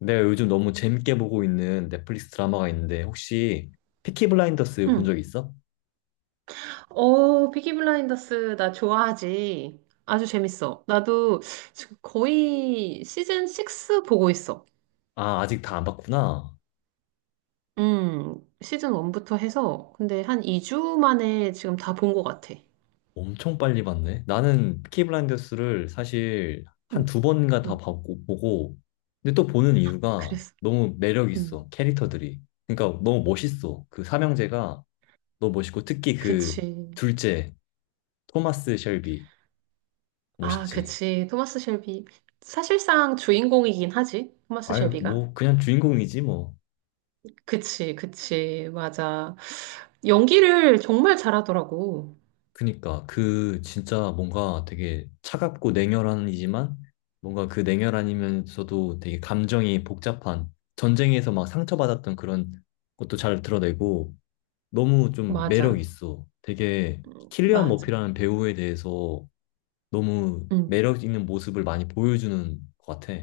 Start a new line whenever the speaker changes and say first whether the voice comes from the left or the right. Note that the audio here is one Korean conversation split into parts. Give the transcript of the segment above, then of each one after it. left: 내가 요즘 너무 재밌게 보고 있는 넷플릭스 드라마가 있는데 혹시 피키 블라인더스 본
right: 응.
left: 적 있어?
right: 피키 블라인더스 나 좋아하지. 아주 재밌어. 나도 지금 거의 시즌 6 보고 있어.
left: 아, 아직 다 안 봤구나.
right: 시즌 1부터 해서 근데 한 2주 만에 지금 다 본 것 같아.
left: 엄청 빨리 봤네. 나는 피키 블라인더스를 사실 한
right: 응,
left: 두 번인가 다
right: 응.
left: 봤고 보고 근데 또 보는 이유가
right: 그랬어.
left: 너무 매력
right: 응.
left: 있어. 캐릭터들이. 그러니까 너무 멋있어. 그 삼형제가 너무 멋있고 특히 그
right: 그치.
left: 둘째 토마스 셸비
right: 아,
left: 멋있지.
right: 그치. 토마스 셸비. 사실상 주인공이긴 하지. 토마스
left: 아유,
right: 셸비가.
left: 뭐 그냥 주인공이지 뭐.
right: 그치, 그치. 맞아. 연기를 정말 잘하더라고.
left: 그니까 그 진짜 뭔가 되게 차갑고 냉혈한이지만 뭔가 그 냉혈한이면서도 되게 감정이 복잡한 전쟁에서 막 상처받았던 그런 것도 잘 드러내고 너무 좀 매력
right: 맞아.
left: 있어. 되게 킬리안
right: 맞아.
left: 머피라는 배우에 대해서 너무
right: 응.
left: 매력 있는 모습을 많이 보여주는 것 같아.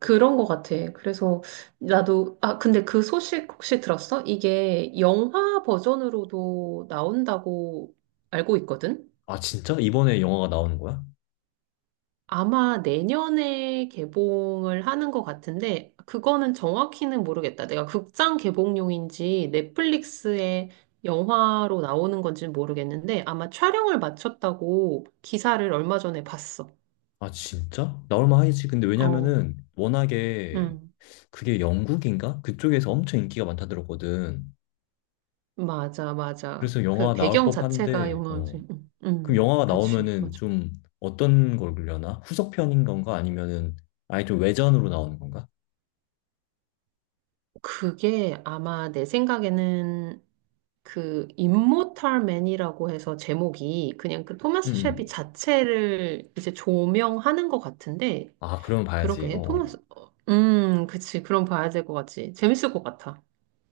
right: 그런 것 같아. 그래서 근데 그 소식 혹시 들었어? 이게 영화 버전으로도 나온다고 알고 있거든?
left: 아 진짜? 이번에 영화가 나오는 거야?
right: 아마 내년에 개봉을 하는 것 같은데, 그거는 정확히는 모르겠다. 내가 극장 개봉용인지 넷플릭스에 영화로 나오는 건지는 모르겠는데, 아마 촬영을 마쳤다고 기사를 얼마 전에 봤어.
left: 아 진짜? 나올만 하겠지. 근데
right: 어,
left: 왜냐면은 워낙에
right: 음.
left: 그게 영국인가? 그쪽에서 엄청 인기가 많다 들었거든.
right: 맞아, 맞아.
left: 그래서
right: 그
left: 영화 나올
right: 배경 자체가
left: 법한데,
right: 영화지.
left: 어. 그럼 영화가
right: 그치,
left: 나오면은
right: 맞아.
left: 좀 어떤 걸그려나 후속편인 건가? 아니면은 아예 좀 외전으로 나오는 건가?
right: 그게 아마 내 생각에는 그 임모탈 맨이라고 해서 제목이 그냥 그
left: 음.
right: 토마스 쉘비
left: 음.
right: 자체를 이제 조명하는 것 같은데.
left: 아, 그러면 봐야지. 어.
right: 그러게.
left: 어.
right: 토마스, 그치, 그럼 봐야 될 것 같지. 재밌을 것 같아.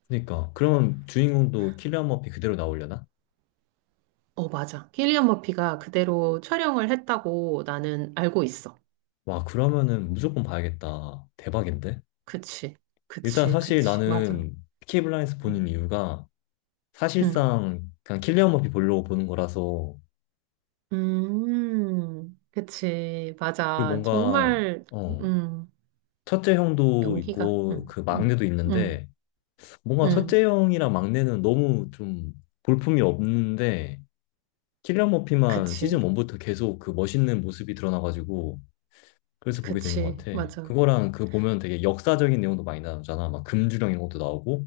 left: 그러니까 그러면 주인공도 킬리안 머피 그대로 나오려나?
right: 어, 맞아. 킬리안 머피가 그대로 촬영을 했다고 나는 알고 있어.
left: 와, 그러면은 무조건 봐야겠다. 대박인데?
right: 그치,
left: 일단
right: 그치,
left: 사실
right: 그치. 맞아.
left: 나는 피키 블라인드 보는
right: 음.
left: 이유가
right: 음.
left: 사실상 그냥 킬리안 머피 보려고 보는 거라서
right: 그치.
left: 그
right: 맞아.
left: 뭔가
right: 정말,
left: 어,
right: 음,
left: 첫째 형도
right: 연기가
left: 있고 그 막내도
right: 음,
left: 있는데 뭔가 첫째
right: 음,
left: 형이랑 막내는 너무 좀 볼품이 없는데 킬리안 머피만
right: 그치.
left: 시즌 1부터 계속 그 멋있는 모습이 드러나가지고 그래서 보게 되는 것
right: 그치.
left: 같아.
right: 맞아.
left: 그거랑 그 보면 되게 역사적인 내용도 많이 나오잖아. 막 금주령 이런 것도 나오고.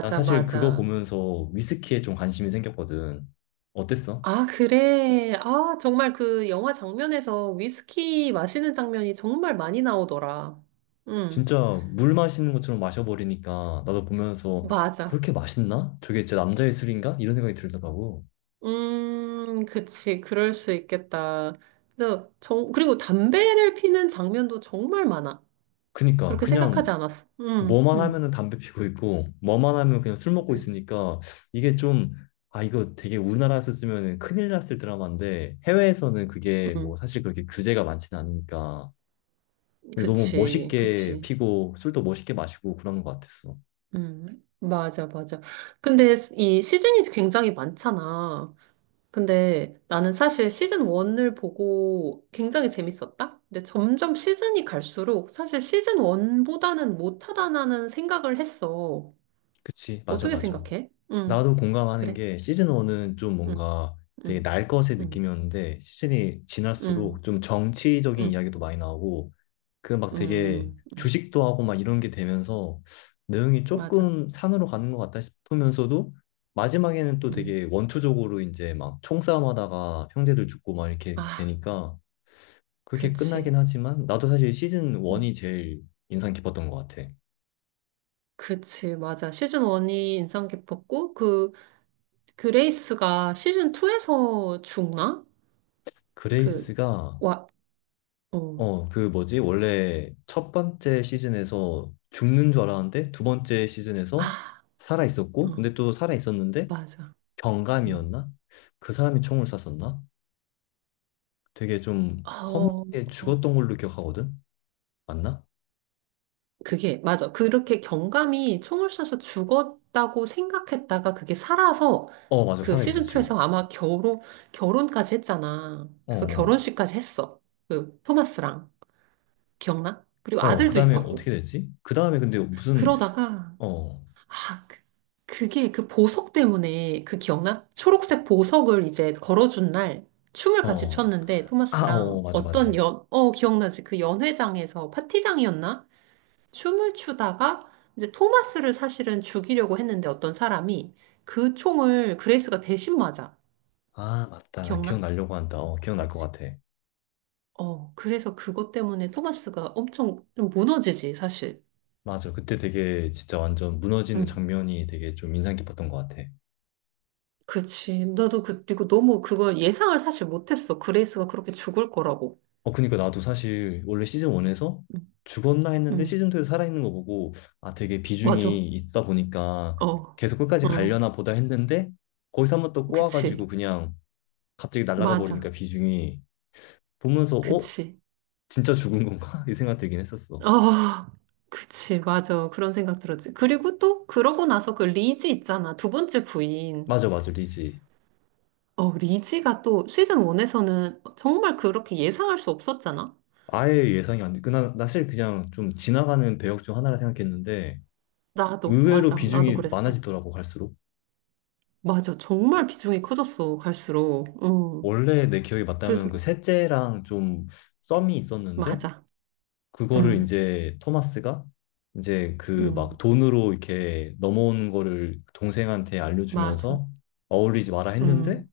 left: 난 사실 그거
right: 맞아.
left: 보면서 위스키에 좀 관심이 생겼거든. 어땠어?
right: 아, 그래. 아, 정말 그 영화 장면에서 위스키 마시는 장면이 정말 많이 나오더라. 음,
left: 진짜 물 마시는 것처럼 마셔버리니까 나도 보면서
right: 맞아.
left: 그렇게 맛있나? 저게 진짜 남자의 술인가? 이런 생각이 들더라고.
right: 그치. 그럴 수 있겠다. 근데 그리고 담배를 피는 장면도 정말 많아.
left: 그니까
right: 그렇게 생각하지
left: 그냥
right: 않았어,
left: 뭐만
right: 음
left: 하면은 담배 피고 있고 뭐만 하면 그냥 술 먹고
right: 그치.
left: 있으니까 이게 좀 이거 되게 우리나라에서 쓰면 큰일 났을 드라마인데 해외에서는 그게
right: 음.
left: 뭐 사실 그렇게 규제가 많지는 않으니까 근데 너무
right: 그치,
left: 멋있게
right: 그치.
left: 피고 술도 멋있게 마시고 그러는 것 같았어.
right: 맞아, 맞아. 근데 이 시즌이 굉장히 많잖아. 근데 나는 사실 시즌 1을 보고 굉장히 재밌었다? 근데 점점 시즌이 갈수록 사실 시즌 1보다는 못하다는 생각을 했어.
left: 그치. 맞아
right: 어떻게
left: 맞아.
right: 생각해? 응,
left: 나도 공감하는
right: 그래?
left: 게 시즌 1은 좀
right: 응,
left: 뭔가 되게
right: 응,
left: 날 것의
right: 응,
left: 느낌이었는데 시즌이
right: 응,
left: 지날수록 좀 정치적인
right: 응,
left: 이야기도 많이 나오고 그 막 되게
right: 응, 응,
left: 주식도 하고 막 이런 게 되면서 내용이
right: 맞아.
left: 조금 산으로 가는 것 같다 싶으면서도 마지막에는 또
right: 응.
left: 되게 원초적으로 이제 막 총싸움하다가 형제들 죽고 막 이렇게
right: 아,
left: 되니까 그렇게
right: 그치.
left: 끝나긴 하지만 나도 사실 시즌
right: 음,
left: 1이 제일 인상 깊었던 것 같아.
right: 그치, 맞아. 시즌 1이 인상 깊었고, 그레이스가 시즌 2에서 죽나? 그,
left: 그레이스가
right: 와, 어,
left: 그 뭐지? 원래 첫 번째 시즌에서 죽는 줄 알았는데 두 번째 시즌에서
right: 아,
left: 살아 있었고
right: 어,
left: 근데 또 살아 있었는데
right: 맞아. 음.
left: 경감이었나? 그 사람이 총을 쐈었나? 되게 좀
right: 아, 어,
left: 허무하게
right: 어.
left: 죽었던 걸로 기억하거든? 맞나?
right: 그게, 맞아. 그렇게 경감이 총을 쏴서 죽었다고 생각했다가 그게 살아서
left: 어, 맞아.
right: 그 시즌
left: 살아있었지.
right: 2에서 아마 결혼까지 했잖아.
left: 어,
right: 그래서
left: 어.
right: 결혼식까지 했어. 그 토마스랑. 기억나? 그리고
left: 그
right: 아들도
left: 다음에 어떻게
right: 있었고.
left: 됐지? 그 다음에 근데 무슨,
right: 그러다가
left: 어,
right: 아, 그, 그게 그 보석 때문에 그 기억나? 초록색 보석을 이제 걸어준 날 춤을 같이
left: 어.
right: 췄는데
left: 아,
right: 토마스랑
left: 맞아, 맞아.
right: 기억나지? 그 연회장에서 파티장이었나? 춤을 추다가 이제 토마스를 사실은 죽이려고 했는데 어떤 사람이 그 총을 그레이스가 대신 맞아.
left: 아, 맞다. 나
right: 기억나?
left: 기억나려고 한다. 기억날 것
right: 그치?
left: 같아.
right: 어, 그래서 그것 때문에 토마스가 엄청 좀 무너지지, 사실.
left: 맞아. 그때 되게 진짜 완전 무너지는
right: 응.
left: 장면이 되게 좀 인상 깊었던 것 같아.
right: 그치. 나도 그리고 너무 그걸 예상을 사실 못했어. 그레이스가 그렇게 죽을 거라고.
left: 그니까 나도 사실 원래 시즌 1에서
right: 음,
left: 죽었나 했는데
right: 음,
left: 시즌 2에서 살아있는 거 보고 아, 되게
right: 맞아.
left: 비중이 있다 보니까
right: 어,
left: 계속 끝까지
right: 어,
left: 가려나 보다 했는데 거기서 한번 또 꼬아가지고
right: 그치.
left: 그냥 갑자기 날아가
right: 맞아.
left: 버리니까 비중이 보면서 어?
right: 그치.
left: 진짜 죽은 건가? 이 생각 들긴 했었어.
right: 어, 그치. 맞아. 그런 생각 들었지. 그리고 또, 그러고 나서 그 리지 있잖아. 두 번째 부인.
left: 맞아, 맞아, 리지.
right: 어, 리지가 또 시즌 1에서는 정말 그렇게 예상할 수 없었잖아.
left: 아예 예상이 안 돼. 그, 나 사실 그냥 좀 지나가는 배역 중 하나라 생각했는데
right: 나도,
left: 의외로
right: 맞아. 나도
left: 비중이
right: 그랬어.
left: 많아지더라고, 갈수록.
right: 맞아. 정말 비중이 커졌어. 갈수록. 응.
left: 원래 내 기억이 맞다면
right: 그래서,
left: 그 셋째랑 좀 썸이 있었는데
right: 맞아.
left: 그거를
right: 응,
left: 이제 토마스가 이제 그
right: 응,
left: 막 돈으로 이렇게 넘어오는 거를 동생한테
right: 맞아.
left: 알려주면서 어울리지 마라 했는데
right: 응,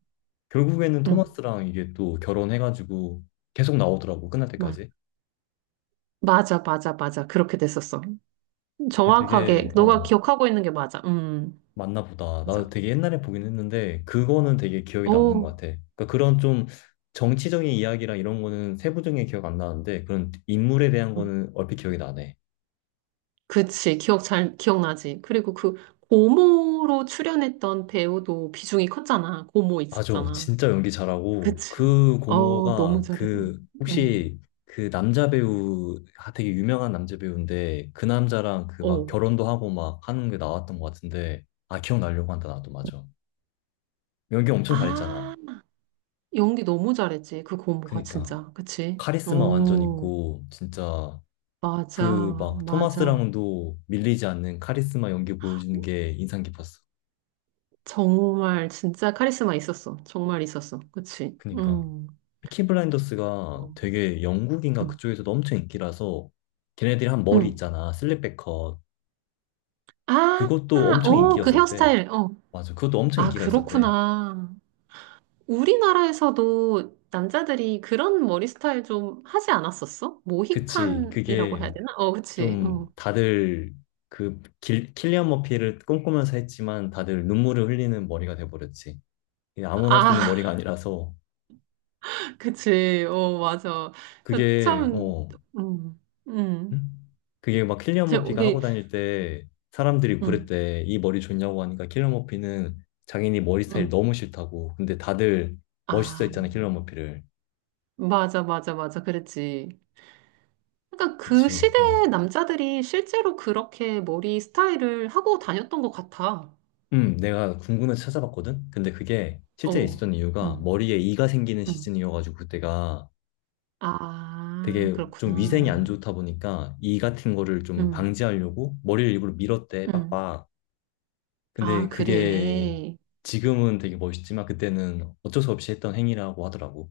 left: 결국에는
right: 응.
left: 토마스랑 이게 또 결혼해가지고 계속 나오더라고 끝날 때까지.
right: 맞아. 맞아, 맞아, 맞아. 그렇게 됐었어.
left: 근데
right: 정확하게
left: 되게
right: 너가 기억하고 있는 게 맞아.
left: 맞나 보다.
right: 맞아.
left: 나도 되게 옛날에 보긴 했는데 그거는 되게 기억에 남는 것
right: 오,
left: 같아. 그러니까 그런 좀 정치적인 이야기랑 이런 거는 세부적인 게 기억 안 나는데 그런 인물에 대한
right: 음,
left: 거는 얼핏 기억이 나네.
right: 그치. 기억 잘 기억나지. 그리고 그 고모로 출연했던 배우도 비중이 컸잖아. 고모
left: 맞아.
right: 있었잖아.
left: 진짜 연기 잘하고
right: 그치.
left: 그
right: 어, 너무
left: 고모가
right: 잘해.
left: 그
right: 음,
left: 혹시 그 남자 배우 아, 되게 유명한 남자 배우인데 그 남자랑 그 막
right: 오.
left: 결혼도 하고 막 하는 게 나왔던 것 같은데 아 기억나려고 한다 나도 맞아. 연기 엄청 잘했잖아.
right: 아, 연기 너무 잘했지. 그 고모가
left: 그니까
right: 진짜. 그치?
left: 카리스마 완전
right: 오,
left: 있고 진짜 그
right: 맞아,
left: 막
right: 맞아.
left: 토마스랑도 밀리지 않는 카리스마 연기 보여주는 게 인상 깊었어.
right: 정말 진짜 카리스마 있었어. 정말 있었어. 그치?
left: 그니까. 피키 블라인더스가
right: 어,
left: 되게 영국인가
right: 음,
left: 그쪽에서도 엄청 인기라서 걔네들이 한 머리
right: 음.
left: 있잖아. 슬립백 컷.
right: 아,
left: 그것도 엄청
right: 어, 그
left: 인기였었대.
right: 헤어스타일. 어.
left: 맞아. 그것도 엄청
right: 아,
left: 인기가 있었대.
right: 그렇구나. 우리나라에서도 남자들이 그런 머리 스타일 좀 하지 않았었어?
left: 그치.
right: 모히칸이라고
left: 그게
right: 해야 되나? 어, 그치.
left: 좀
right: 어.
left: 다들 킬리안 머피를 꿈꾸면서 했지만 다들 눈물을 흘리는 머리가 돼버렸지. 이게 아무나 할 수 있는
right: 아,
left: 머리가 아니라서
right: 그치. 어, 맞아. 그
left: 그게
right: 참,
left: 어
right: 음, 음.
left: 응 그게 막 킬리안 머피가 하고
right: 저기,
left: 다닐 때 사람들이
right: 음,
left: 그랬대. 이 머리 좋냐고 하니까 킬리안 머피는 자기네 머리 스타일
right: 음.
left: 너무 싫다고. 근데 다들 멋있어
right: 아,
left: 했잖아, 킬리안 머피를.
right: 맞아, 맞아, 맞아. 그랬지. 그러니까 그
left: 그치, 어.
right: 시대의 남자들이 실제로 그렇게 머리 스타일을 하고 다녔던 것 같아.
left: 내가 궁금해서 찾아봤거든? 근데 그게 실제
right: 어.
left: 있었던 이유가
right: 음.
left: 머리에 이가 생기는
right: 음.
left: 시즌이어가지고 그때가
right: 아,
left: 되게 좀 위생이 안
right: 그렇구나.
left: 좋다 보니까 이 같은 거를 좀
right: 응,
left: 방지하려고 머리를 일부러 밀었대,
right: 응.
left: 빡빡.
right: 아,
left: 근데 그게
right: 그래.
left: 지금은 되게 멋있지만 그때는 어쩔 수 없이 했던 행위라고 하더라고.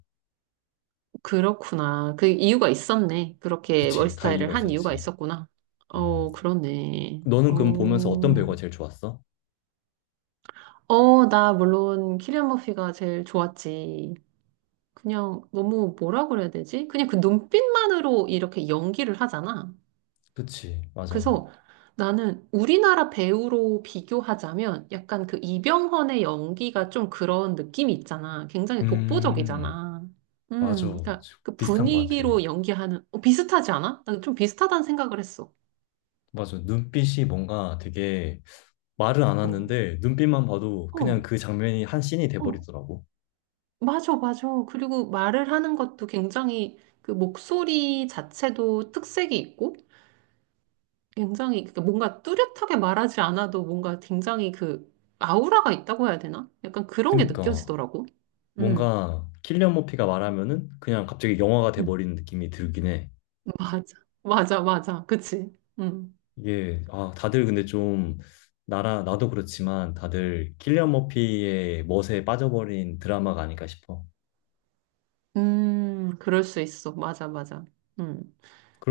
right: 그렇구나. 그 이유가 있었네. 그렇게 머리
left: 그치, 다 이유가
right: 스타일을 한 이유가
left: 있었지.
right: 있었구나.
left: 음.
right: 어, 그렇네. 어,
left: 너는 그럼 보면서 어떤 배우가 제일 좋았어?
right: 어, 나 물론 키리안 머피가 제일 좋았지. 그냥 너무 뭐라 그래야 되지? 그냥 그 눈빛만으로 이렇게 연기를 하잖아.
left: 그치, 맞아.
right: 그래서 나는 우리나라 배우로 비교하자면 약간 그 이병헌의 연기가 좀 그런 느낌이 있잖아. 굉장히
left: 음,
right: 독보적이잖아.
left: 맞아.
right: 그러니까 그
left: 비슷한 것 같아.
right: 분위기로 연기하는 비슷하지 않아? 난 좀 비슷하다는 생각을 했어.
left: 맞아. 눈빛이 뭔가 되게 말을 안
right: 어,
left: 하는데 눈빛만 봐도
right: 어,
left: 그냥 그 장면이 한 씬이
right: 어,
left: 돼버리더라고.
right: 맞아, 맞아. 그리고 말을 하는 것도 굉장히 그 목소리 자체도 특색이 있고. 굉장히 그러니까 뭔가 뚜렷하게 말하지 않아도 뭔가 굉장히 그 아우라가 있다고 해야 되나? 약간 그런 게
left: 그니까
right: 느껴지더라고. 음,
left: 뭔가 킬리안 머피가 말하면은 그냥 갑자기 영화가
right: 음,
left: 돼버리는 느낌이 들긴 해.
right: 맞아, 맞아, 맞아, 그치? 음,
left: 이게, 아, 다들 근데 좀 나도 그렇지만 다들 킬리안 머피의 멋에 빠져버린 드라마가 아닐까 싶어.
right: 그럴 수 있어, 맞아, 맞아. 음,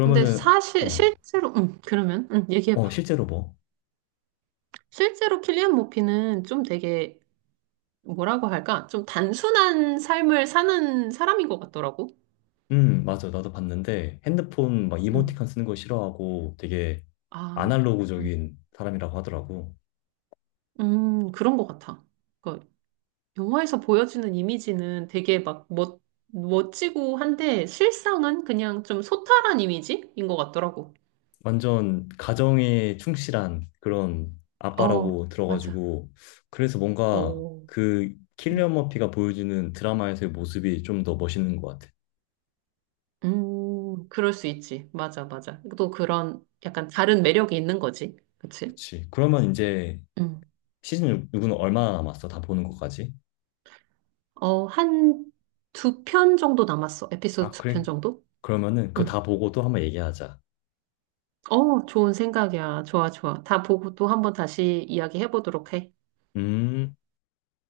right: 근데 사실
left: 어,
right: 실제로, 그러면, 얘기해봐.
left: 실제로 뭐,
right: 실제로 킬리안 모피는 좀 되게 뭐라고 할까? 좀 단순한 삶을 사는 사람인 것 같더라고.
left: 맞아 나도 봤는데 핸드폰 막
right: 음,
left: 이모티콘 쓰는 거 싫어하고 되게
right: 아, 음,
left: 아날로그적인 사람이라고 하더라고.
right: 그런 것 같아. 그러니까 영화에서 보여주는 이미지는 되게 막 멋지고 한데 실상은 그냥 좀 소탈한 이미지인 것 같더라고.
left: 완전 가정에 충실한 그런
right: 어,
left: 아빠라고
right: 맞아.
left: 들어가지고 그래서 뭔가
right: 어,
left: 그 킬리언
right: 음,
left: 머피가 보여주는 드라마에서의 모습이 좀 더 멋있는 것 같아.
right: 그럴 수 있지. 맞아, 맞아. 또 그런 약간 다른 매력이 있는 거지. 그치?
left: 그치. 그러면 이제
right: 음.
left: 시즌 6는 얼마나 남았어? 다 보는 것까지?
right: 어, 한 두 편 정도 남았어. 에피소드
left: 아,
right: 두 편
left: 그래.
right: 정도?
left: 그러면은 그거
right: 음.
left: 다 보고 또 한번 얘기하자.
right: 어, 좋은 생각이야. 좋아, 좋아. 다 보고 또 한번 다시 이야기해 보도록 해.
left: 음.